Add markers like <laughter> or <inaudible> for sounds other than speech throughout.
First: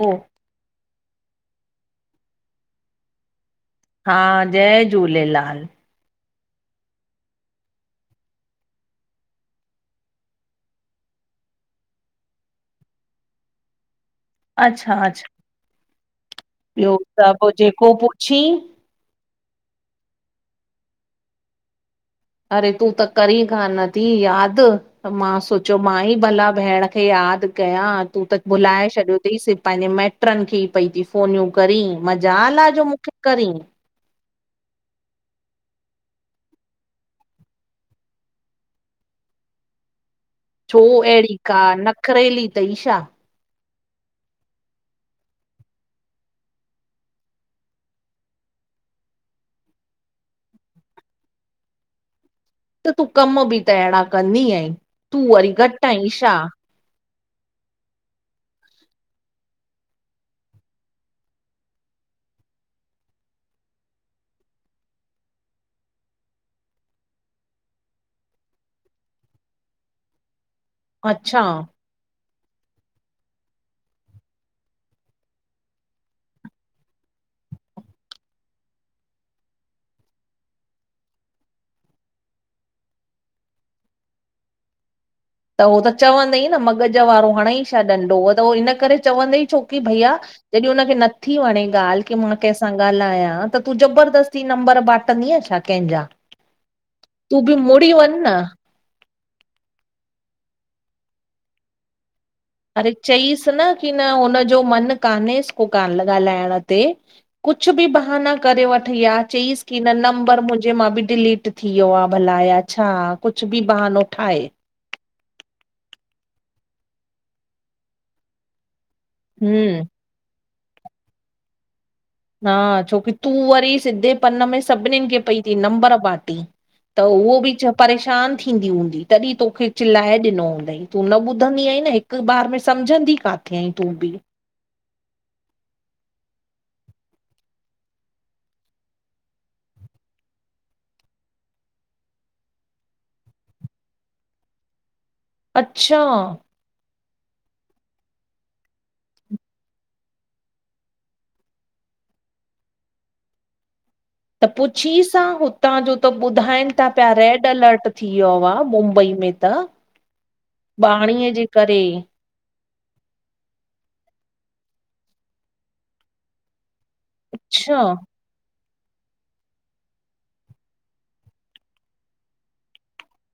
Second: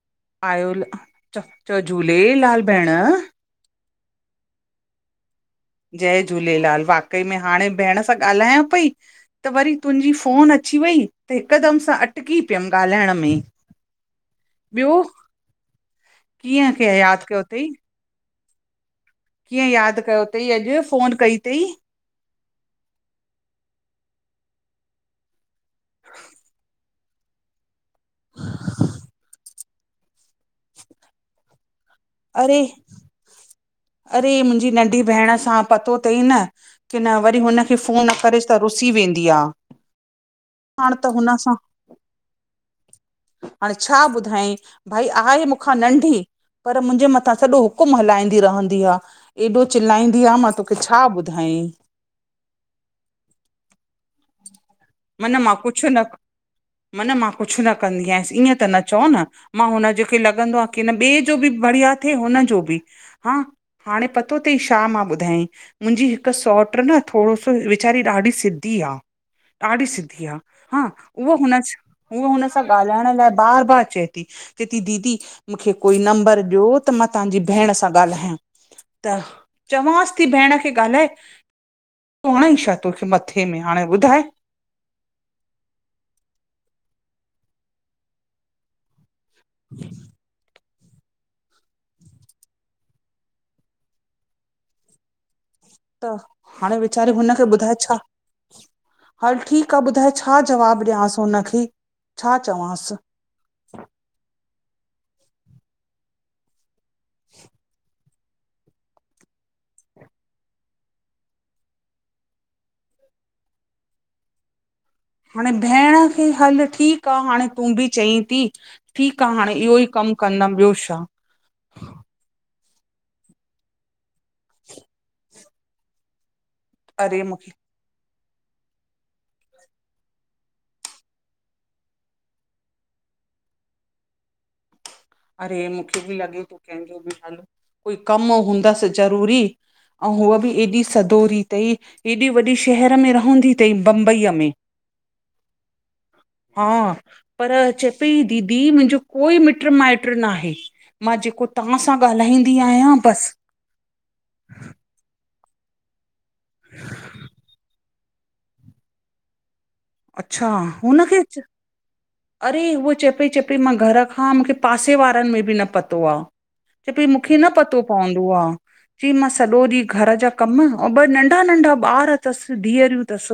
ह <unintelligible> आयो ला चओ झूलेलाल भेण। हा, जय झूलेलाल। जय झूलेलाल। वाकई, में हाणे भेण सां ॻाल्हायां पई। त वरी तुंहिंजी फ़ोन अची वई। त हिकदमि सां अटकी पियमि ॻाल्हाइण में। अच्छा। ॿियो अच्छा। कीअं ॿियो, कीअं यादि सभ कयो पोइ अथई जेको पुछीहीन। कीअं यादि कयो तई अॼु? फोन कई तई? अरे, तूं त करी कोन थी यादि। त मां सोचियो, मां ई भला भेण खे यादि कयां। तूं त भुलाए छॾियो थई। सिफ पंहिंजे माइट पुटरनि खे ई पई फोनियूं करी। मज़ा अरे ला जो मूंखे करीन? अरे, मुंहिंजी नंढी भेण सां, पतो तई न। की न वरी हुनखे फ़ोन न करेसि त रुसी वेंदी आहे। छो? हाणे त हुन अहिड़ी सां का नखरेली तई छा? हाणे छा ॿुधायई? भई आहे मूंखां नंढी। पर, मुंहिंजे मथां सॼो हुकुम हलाईंदी रहंदी आ। एॾो चिलाईंदी आहे। मां तोखे छा ॿुधायेह? त तूं कम बि त अहिड़ा कंदी ऐ। त तूं मन वरी मां घटि कुझु न अहि छा? मन, मां कुछु न कंदी आयसि। ईअं त न चओ न। मां हुनज खे लॻंदो आ, की हिन ॿिए जो बि बढ़िया थिए हुनजो बि। हां, हाणे पतो तई छा मां ॿुधायई? मुंहिंजी हिकु सौट न थोरो, सो वीचारी ॾाढी सिधी आ। ॾाढी सिधी आ हा, ऊह अच्छा हुन सां ॻाल्हाइण लाइ बार, बार चए थी। चवे थी, दीदी, मूंखे कोई नंबर ॾियो त मां तव्हांजी भेण सां ॻाल्हायां। त चवाससि थी, भेण खे ॻाल्हाए। हिकु हणे छा तोखे मथे में हाणे ॿुधाए? त उहो त चवंदई न, मग़ज़ वारो हाणे ई छा ॾंडो हुओ, त उहो इन करे। चवंदे ई छोकी भईया। जॾहिं हुनखे नथी वणे ॻाल्ह, की मां कंहिंसां ॻाल्हायां त तूं ज़बरदस्ती नंबर बाटंदीएं छा? कंहिंजा त हाणे वीचारे तूं हुनखे बि ॿुधाए मुड़ी छा? वञ न हल ठीक आ, ॿुधाए छा जवाबु ॾियांस हुनखे। छा चवां? अरे चईसि न की न हुन जो मन कान्हेस को कान ॻाल्हाइण ते कुझु बि बा मना करे वठ या चईसि की न नंबर मुंजे मां बि डिलीट थी वियो आ भला या छा? कुझु बि बहानो ठाहे। हाणे भेण खे हल ठीकु आ हाणे तूं बि चई ती ठीकु आ हाणे हम्म इहो ई कम कनम ॿियो छा? हा छोकी तूं वरी सिधेपन में सभिनिनि खे पई नंबर बांटी। त अरे उहो मूंखे बि च परेशान थींदी हूंदी, तॾहिं तोखे चिलाए ॾिनो हूंदईं, तूं न ॿुधंदी आहीं न हिकु हिकु ॿार में सम्झंदी काथे आईं तूं बि? अरे, मूंखे बि लॻे त कंहिंजो बि हल कोई कमु हूंदसि ज़रूरी आऊं हूअ बि एॾी सदोरी तई एॾे वॾे शहर में रहंदी तई बंबईअ में अच्छा। हा, पर चए पई, दीदी मुंहिंजो कोई मिट्र माइटु ट्र न आहे, मां जेको तव्हां सां ॻाल्हाईंदी आयां, बस त पुछीसा आं हुतां जो त ॿुधाइनि था पिया रेड अलर्ट थी वियो आहे मुंबई में त पाणीअ जे करे। अड़े, उअ चए पई, चए पई मां घर खां मूंखे पासे वारनि में बि न पतो आहे। चए पी, मूंखे न पतो अच्छा पोंदो आ। चईं, मां सॼो ॾींहु घर जा कमु अऊं ॿ नंढा नंढा ॿार तस, धीअरियूं तस।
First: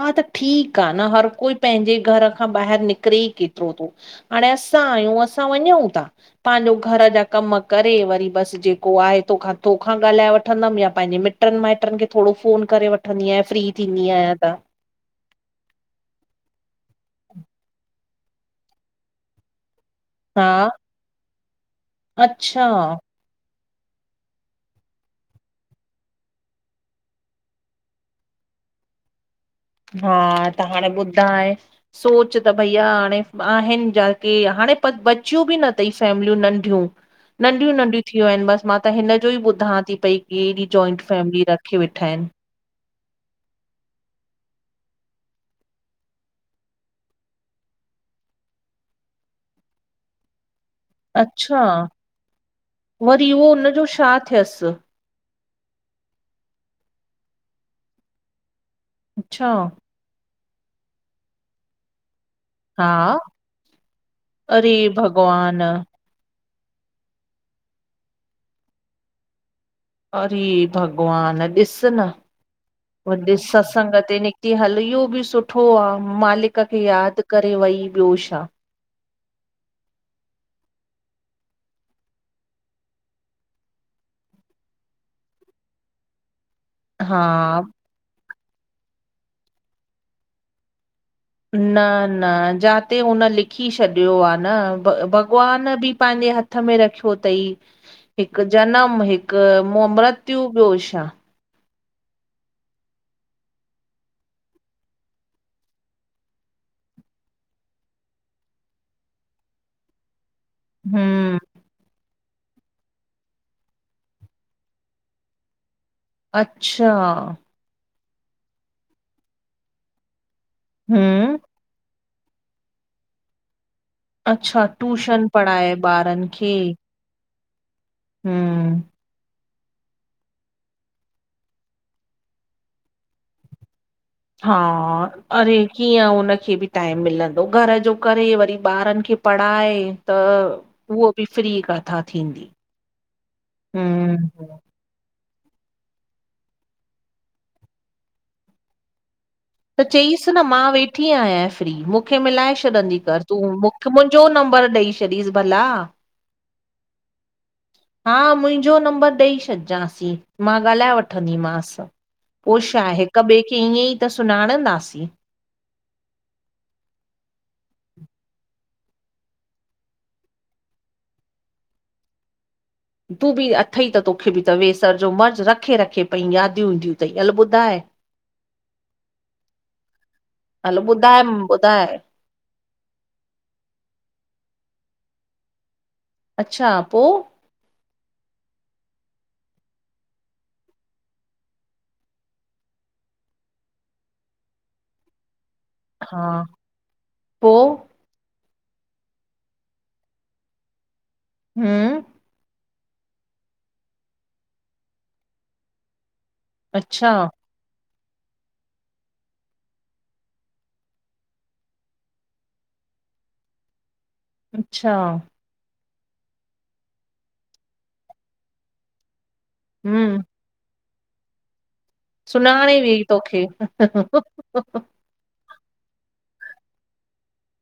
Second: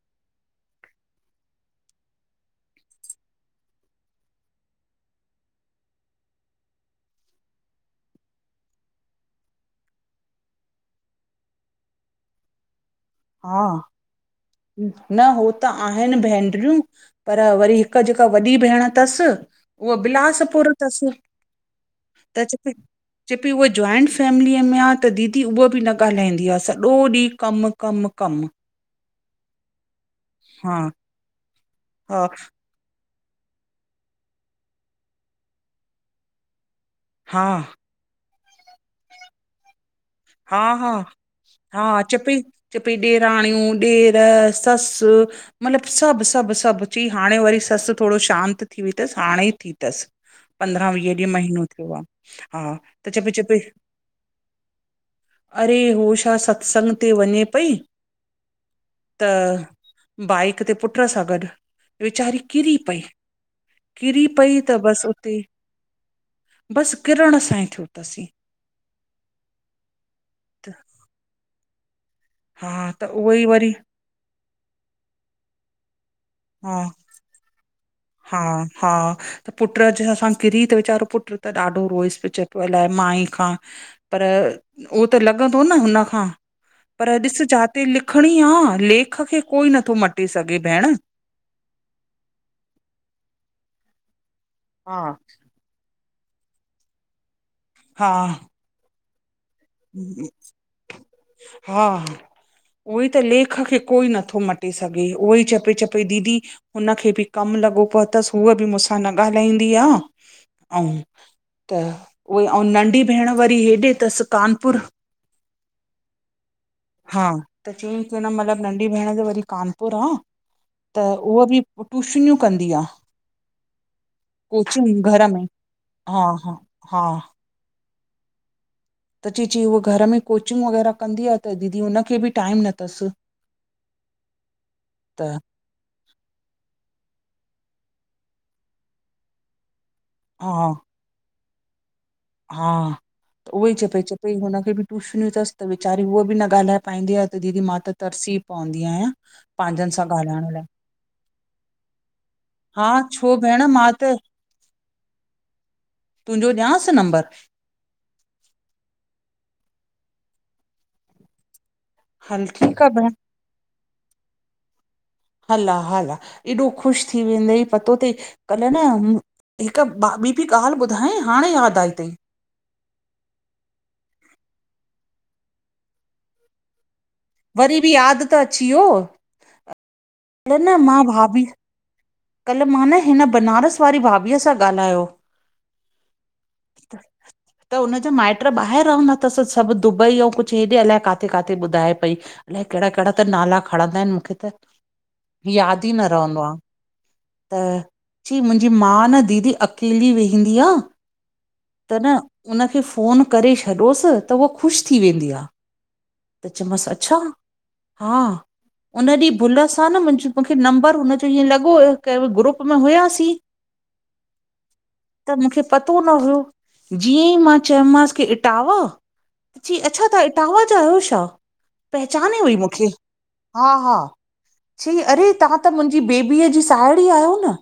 हा, त ठीकु आ न, हर कोई पंहिंजे घर खां ॿाहिर निकिरे ई केतिरो थो। हाणे असां आयूं, असां वञऊं था। पांजो घर जा कमु करे, वरी बसि जेको आहे तोख तोखा ॻाल्हाए वठंदमि या पंहिंजे मिट ट्रनि माइटनि खे थोरो फ़ोन करे वठंदी आहियां फ्री हा थींदी आहियां त। न हो त आहेन भेंनरियूं। पर वरी हिकु जेका वॾी भेण तस उहो हा बिलासपुर तस, त चे अच्छा पी चए पई, उहा जॉइंट फैमिलीअ में आहे त दीदी, उहा बि न ॻाल्हाईंदी आ, सॼो ॾींह कमु कमु कमु। हा, त हाणे ॿुधाए, हा सोच त भइया, हाणे आहिनि जाके हाणे प बचियूं बि न तई, फैमिलियूं नंढियूं। हा नंढियूं नंढियूं थियूं आहिनि बस मां त हिनजो ई ॿुधां थी पई। की हा एॾी जॉइंट फैमिली रखीये वेठा आहिन। च पई, ॾेराणियूं ॾेर ससु मतिलबु सभु सभु सभु चई, हाणे वरी ससु थोरो शांति थी वई तस, हाणे ई थी तस। पंद्रहां वीह ॾींहं महीनो अच्छा थियो आ हा, त चे पई चे पई। पो शा थियस? अरे हो छा सत्संग ते वञे पई अच्छा बाइक ते पुट्र सां गॾु वेचारी किरी हा पई किरी पई अरे त बसि उते भॻवान बसि किरण सां ई थियो अथसीं। अरे त भॻवान ॾिस न हा त उ उहो ई वरी ॾिसस अ ते निकिती हल ईयो बि सुठो आ। मालिक हा खे यादि करे वई। ॿियो हा छा हा। पुटॼ असां किरी त वीचारो पुट त ॾाढो रोइस पियो चए पियो अलाए माई खां। पर उहो त लॻंदो न हुनखां। पर हा ॾिस जाते लिखणी आ लेख खे। कोई नथो मटे सघे भेण। न, न, जाते हुन लिखी छॾियो आ न भ हा भॻवान बि। पंहिंजे हथ में रखियो तई हा हिकु जनम हिक। त मुम्बतियु ॿियो छाां। हा। उहोई त लेख खे कोई नथो मटे सघे उहो ई चपे चपे दीदी। हुनखे बि कमु लॻो पो थसि उहा बि मूंसां न ॻाल्हाईंदी आ। ऐं हम्म त उहे ऐं नंढी भेण वरी हेॾे तसि कानपुर। अच्छा। हा त चयईं की न मतलब नंढी भेण त वरी कानपुर आ त हम्म उहो बि। टूशनियूं कंदी आहे अच्छा कोचिंग घर ट्यूशन में पढ़ाए हा ॿारनि हा। हा। हम। त चई चई उहा घर में कोचिंग वग़ैरह कंदी आ। त दीदी हुनखे बि टाइम न थसि। हा अरे। कीअं, उनखे बि टाइम मिलंदो घर जो करे वरी ॿारनि खे पढ़ाए। त हा उहो बि फ्री कथा थींदी। हा, त उहोई च पई चपेई हम्म हुनखे बि। टूशनियूं थसि त वेचारी उहो बि न ॻाल्हाए पाईंदी आ त दीदी मां तरसी पवंदी आहियां। त पंहिंजनि सां चईसि न ॻाल्हाइण लाइ मां वेठ। वठी आय फ्री मूंखे मिलाए हा छॾंदी कर। छो तूं भेण मां मुखे त मुंहिंजो नंबर ॾई छॾ। चॾीस भला। तुंहिंजो ॾियांसि नंबर। हा, मुंहिंजो नंबर ॾेई छॾिजांसी मां ॻाल्हाए वठंदीमसि। हल पोइ ठीकु छा आहे भेण हिक ॿिए खे ईअं त सुञाणंदासीं। हला, हला एॾो ख़ुशि थी वेंदई। पतो तई कल्ह न। हिकु ॿि बी ॻाल्हि ॿुधाय हाणे यादि आई तईं। तूं बि अथई त तोखे बि त वेसर जो मर्ज़ु रखे रखे पई यादियूं ईंदियूं। अथई हल वरी ॿुधाए बि यादि त अची वियो। कल्ह न हलो मां ॿुधाए भाभी ॿुधाए। कल्ह मां न हिन बनारस वारी भाभीअ सां ॻाल्हायो। अच्छा पो? <inaudible> त हुनजा माइट ॿाहिरि रहदा तसि सभु दुबई अऊ कुछु हेॾे अलाए काथे काथे ॿुधाए पई। अलाए कहिड़ा कहिड़ा त नाला खणंदा आहिनि मूंखे त। यादि ई न रहंदो आ। पोइ। चई मुंहिंजी माउ न दीदी अकेली वेहंदी आ। त हम्म, न उन खे फोन करे छॾोसि। त उह ख़ुशि थी वेंदी आ। त चमसि अच्छा। हा। हुन ॾींं भुल सां न मुंहिंज मूंखे। नम्बर हुनजो ईएं ल फोन कयो ग्रुप में हुयासी। अच्छा। त मूंखे पतो न हुयो जीअं ई मां चयोमांस की इटाव जी अच्छा तां हम्म। इटांवा जा आहयो छा? पहचाने वई सुञाणे मूंखे हुई तोखे हा हा चैं अरे तव्हां त मुंहिंजी बेबी अ जी साहेड़ी आहयो न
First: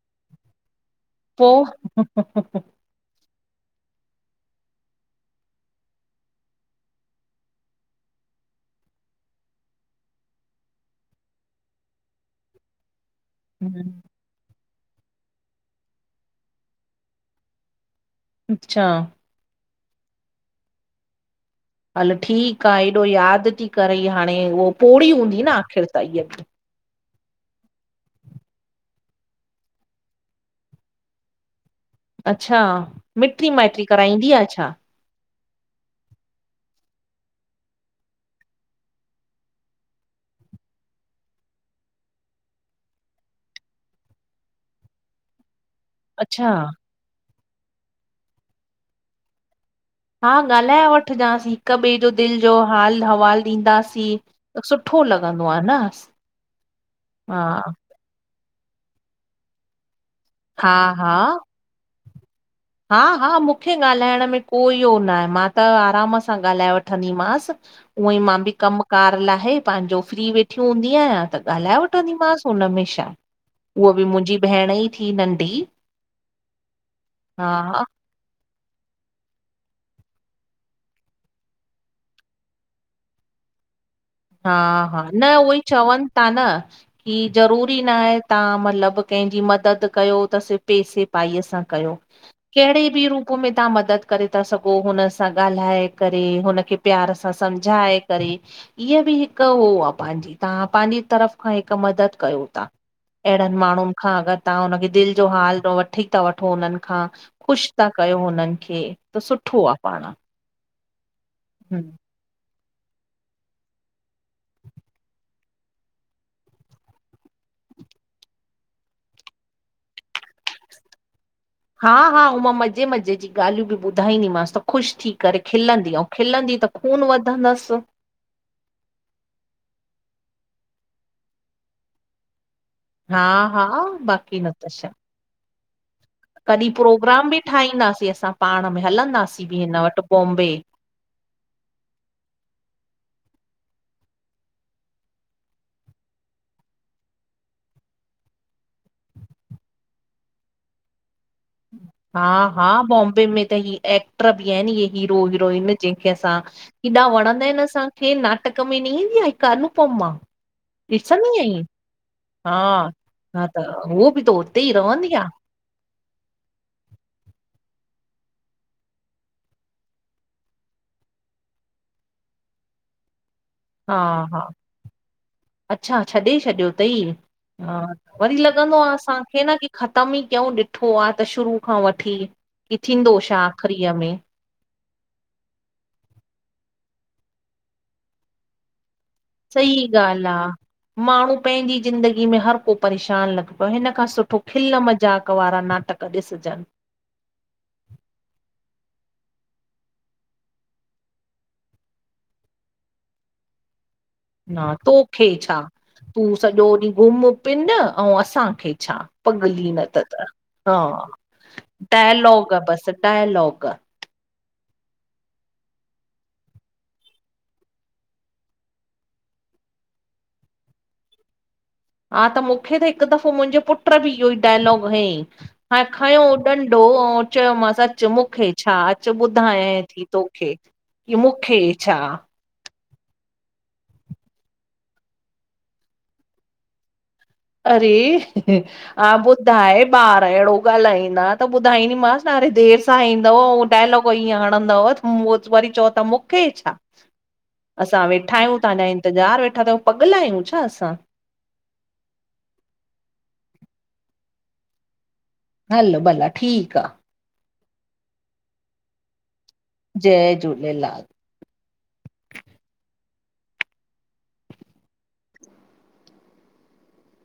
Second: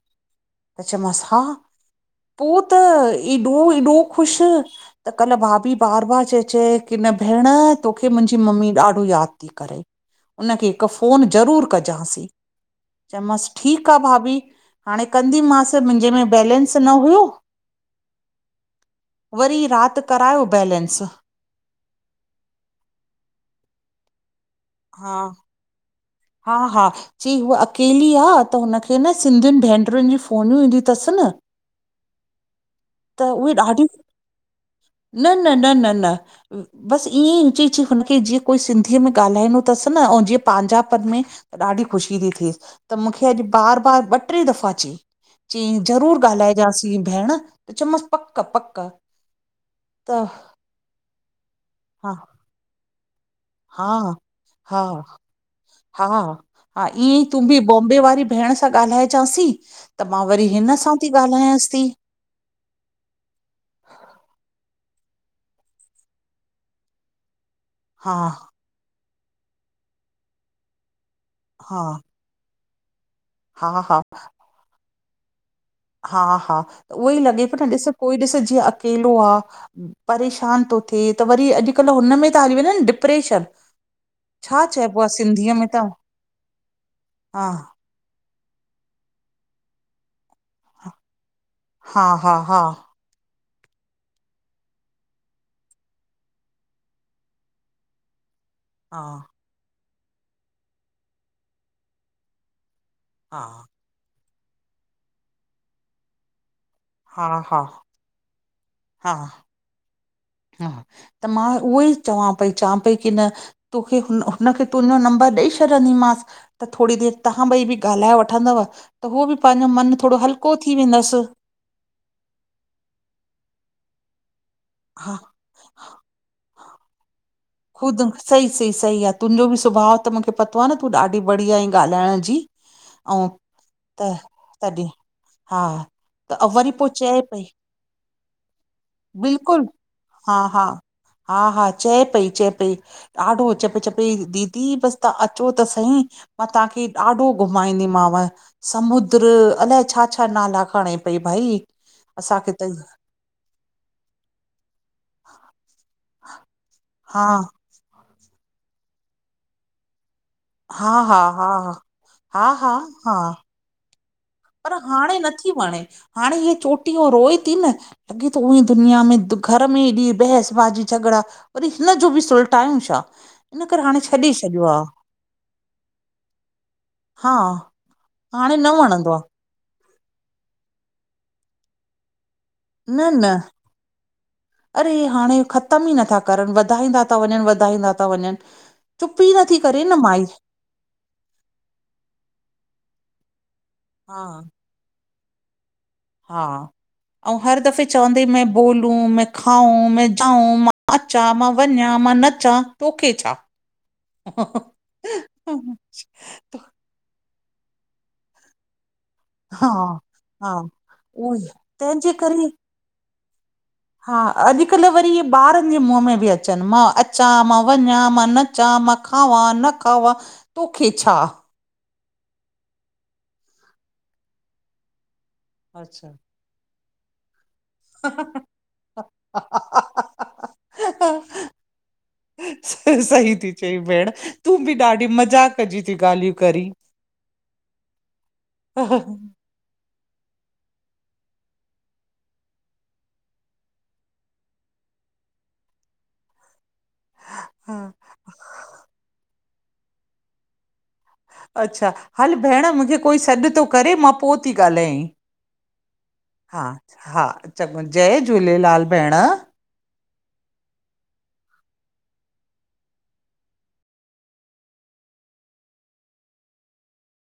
चयो मां स हा पो? पो त एॾो एॾो ख़ुश त कल्ह भाभी बार बार चए चए की न भेण तोखे मुंहिंजी मम्मी ॾाढो याद करे उन खे हिक फोन ज़रूर कजांसी चयो मांस ठीक आ हम्म। भाभी हाणे कंदी मांस मुंहिंजे में बैलेंस न हुयो। अच्छा वरी रात करायो बैलेंस हल ठीक आ एॾो याद ती करे हांणे उह पोड़ी हूंदी न आख़िर त ईअ बि हा-हा जी हू अकेली आ त हुनखे न सिंधिन भैनरुन जी फोनियूं ईंदियूं त स न अच्छा त मिट्री उहे माइट्री ॾाढियूं कराईंदी आ छा? न न न न न बसि ईअं ई चईं चइ हुनखे जीअं कोई सिंधीअ में ॻाल्हाइदो तस न अऊं जीअं पांजा मन में ॾाढी ख़ुशी ती थे त मूंखे अॼु बार बार ॿ ट्रै दफ़ा चईं। ‌ चंइ ज़रूर अच्छा, ॻाल्हाएजासीं भेंण चयोमांस पक -पक त हा ॻाल्हाए वठजांस हिक ॿे जो हा दिल जो हाल हवाल ॾींदासीं हा त हा सुठो लॻंदो आ न। हा हा ईअं ई तूं बी हा, बॉम्बे वारी भेण सां ॻाल्हाइजांसीं त मां वरी हा, हिन सां ती हा। ॻाल्हायांस ती। हा हा मूंखे ॻाल्हाइण में कोई हो नाहे मां त आराम सां ॻाल्हाए वठंदीमांस। हा उई मां बि कमकार लाहे पंहिंजो फ्री वेठी हूंदी आहियां त ॻाल्हाए हा वठंदीमांस। हुनमें शा? हा हा हुअई बी मुंहिंजी भेण ई थी नंढी। हा हा उहो ई लॻे हा पयो न ॾिसो कोई ॾिसो जीअं अकेलो आ परेशान तो थे त वरी अॼुकल्ह हुनमें त हली वनन डिप्रेशन हा छा चइबो हा आहे न सिंधीअ उहई में त चवन था न की हा ज़रूरी न तां मतलब केंहजी मदद कयो त सिर्फ़ पैसे पाईअ सां कयो हा हा हा केहड़े बी रूप पो में तव्हां मदद करे था सघो हुन सां ॻाल्हाए करे हुनखे प्यार सां समझाए करे। हा ईंय बि हिक हो आ पांहिजी तव्हां पांजी तरफ़ खां हिक मदद कयो था। एहड़न हा माण्डून खां अगर तव्हां हुनखे दिल जो हाल वठी था वठो हुनन खां हा हा ख़ुश ता कयो हुनन खे हा त सुठो आ पांण हा त मां उहो ई चवां पई चां पई की न तोखे हुन हुनखे तुंहिंजो नंबर ॾई छॾंदीमांस। त थोड़ी देर तव्हां ॿई बी ॻाल्हाए वठंदव त हो बि पांजो मन थोड़ो हलको थी वेंदस हा हा मां मज़े मज़े जी ॻाल्हियूं बि ॿुधाईंदीमांस। ख़ु़श थी हा करे खिलंदी अऊं खिलंदी त खून वधंदस सही सही सही आ तुंहिंजो बि स्वभाव त मूंखे पतो आ न तूं ॾाढी बढ़िया आईं ॻाल्हाइण जी‌ हा हा बाक़ी न त तॾहिं शा। हा त अ वरी कॾहिं पोइ चए प्रोग्राम बि पई ठाहींदासीं असां पाण में हलंदासीं बी बिल्कुलु हिन वट हा बॉम्बे। हा हा हा चए पई, चए पई। ॾाढो चेपई चेपई दीदी बसि तां अचो त सही। मां तांखे ॾाढो घुमाईंदीमांव। समुंद्र, अलाए छा छा नाला खडे पई भाई असांखे त बे में त ही एक्टर बि आहिनि इये हीरो हीरोइन जंहिंखे असां एॾा हा वणंदा आहिनि असां हे नाटक में न ईंदी आ हिकु अनुपमा हा हा ॾिसंदी हा आईं हा, हा त हो बि तो पर हाणे नथी वणे हाणे हे चोटी रोए ती न। लॻे तो उअ ई दुनिया में घरु में हेॾी भहस बाजी झगड़ा वरी हिनजो बि सुलटायूं छा, हिन करे हा हाणे छॾे हा छॾियो आ। अच्छा छॾे छॾियो तई, हा, वरी हाणे न लॻंदो आ वणंदो आहे असांखे न की ख़तम ई कीयंऊ ॾिठो आ त शुरू खां वठी, की न थींदो न छा आख़िरीअ में। अरे हाणे ख़तम ई नथा करनि, वधाईंदा ता वञनि वधाईंदा ता वञनि। चुप ई नथी सही करे न माई ॻाल्हि आ। माण्हू पंहिंजी ज़िंदगी में हर को परेशान लॻो पयो आ, हिन खां हा सुठो खिल मज़ाक वारा ना हा, अऊं हर दफ़े चवंदे, में बोलूं, में खाऊं, में जाऊं मां अ चा मां वञा, मां नचां तोखे छा? न तोखे छा, तूं सॼो ॾींहुं घुम पिन अऊं असांखे छा। हा पगली न त त, हा उहो ई तंहिंजे करे टायलॉग, बस टायलॉग। हा, अॼुकल्ह वरी इहे ॿारनि जे मुंहं में बि अचनि, मां अचा, मां वञा, मां न चा मां खावा, न खावा तोखे छा। हा त मूंखे त हिकु दफ़ो मुंहिंजो पुट बि इहो ई डायलॉग हयईं हा य अच्छा खयों डंडो अऊं चयोमासि अ अचु मूंखे छा अचु ॿुधाय थी तोखे, की मूंखे छा? स सही थी चई भेण, तूं बि ॾाढी मज़ाक जी ती ॻाल्हियूं करीं। अरे हा ॿुधाए ॿार अहिड़ो ॻालाईंदा त ॿुधाईंदीमांसि ने अरे देरि स सां ईंदव अऊं डायलॉग ईअं हणंदव त मु, वरी चओ ता मूंखे छा। <inaudible> असां वेठा आहियूं ताहांजा इंतज़ारु वेठा कयूं पगला आहियूं छा असां? अच्छा, हल भेण मूंखे कोई सॾु तो करे मां पो ती ॻाल्हाई। हलो भला हा ठीकु आहे हा चङो जय झूलेलाल भेण। जय झूलेलाल।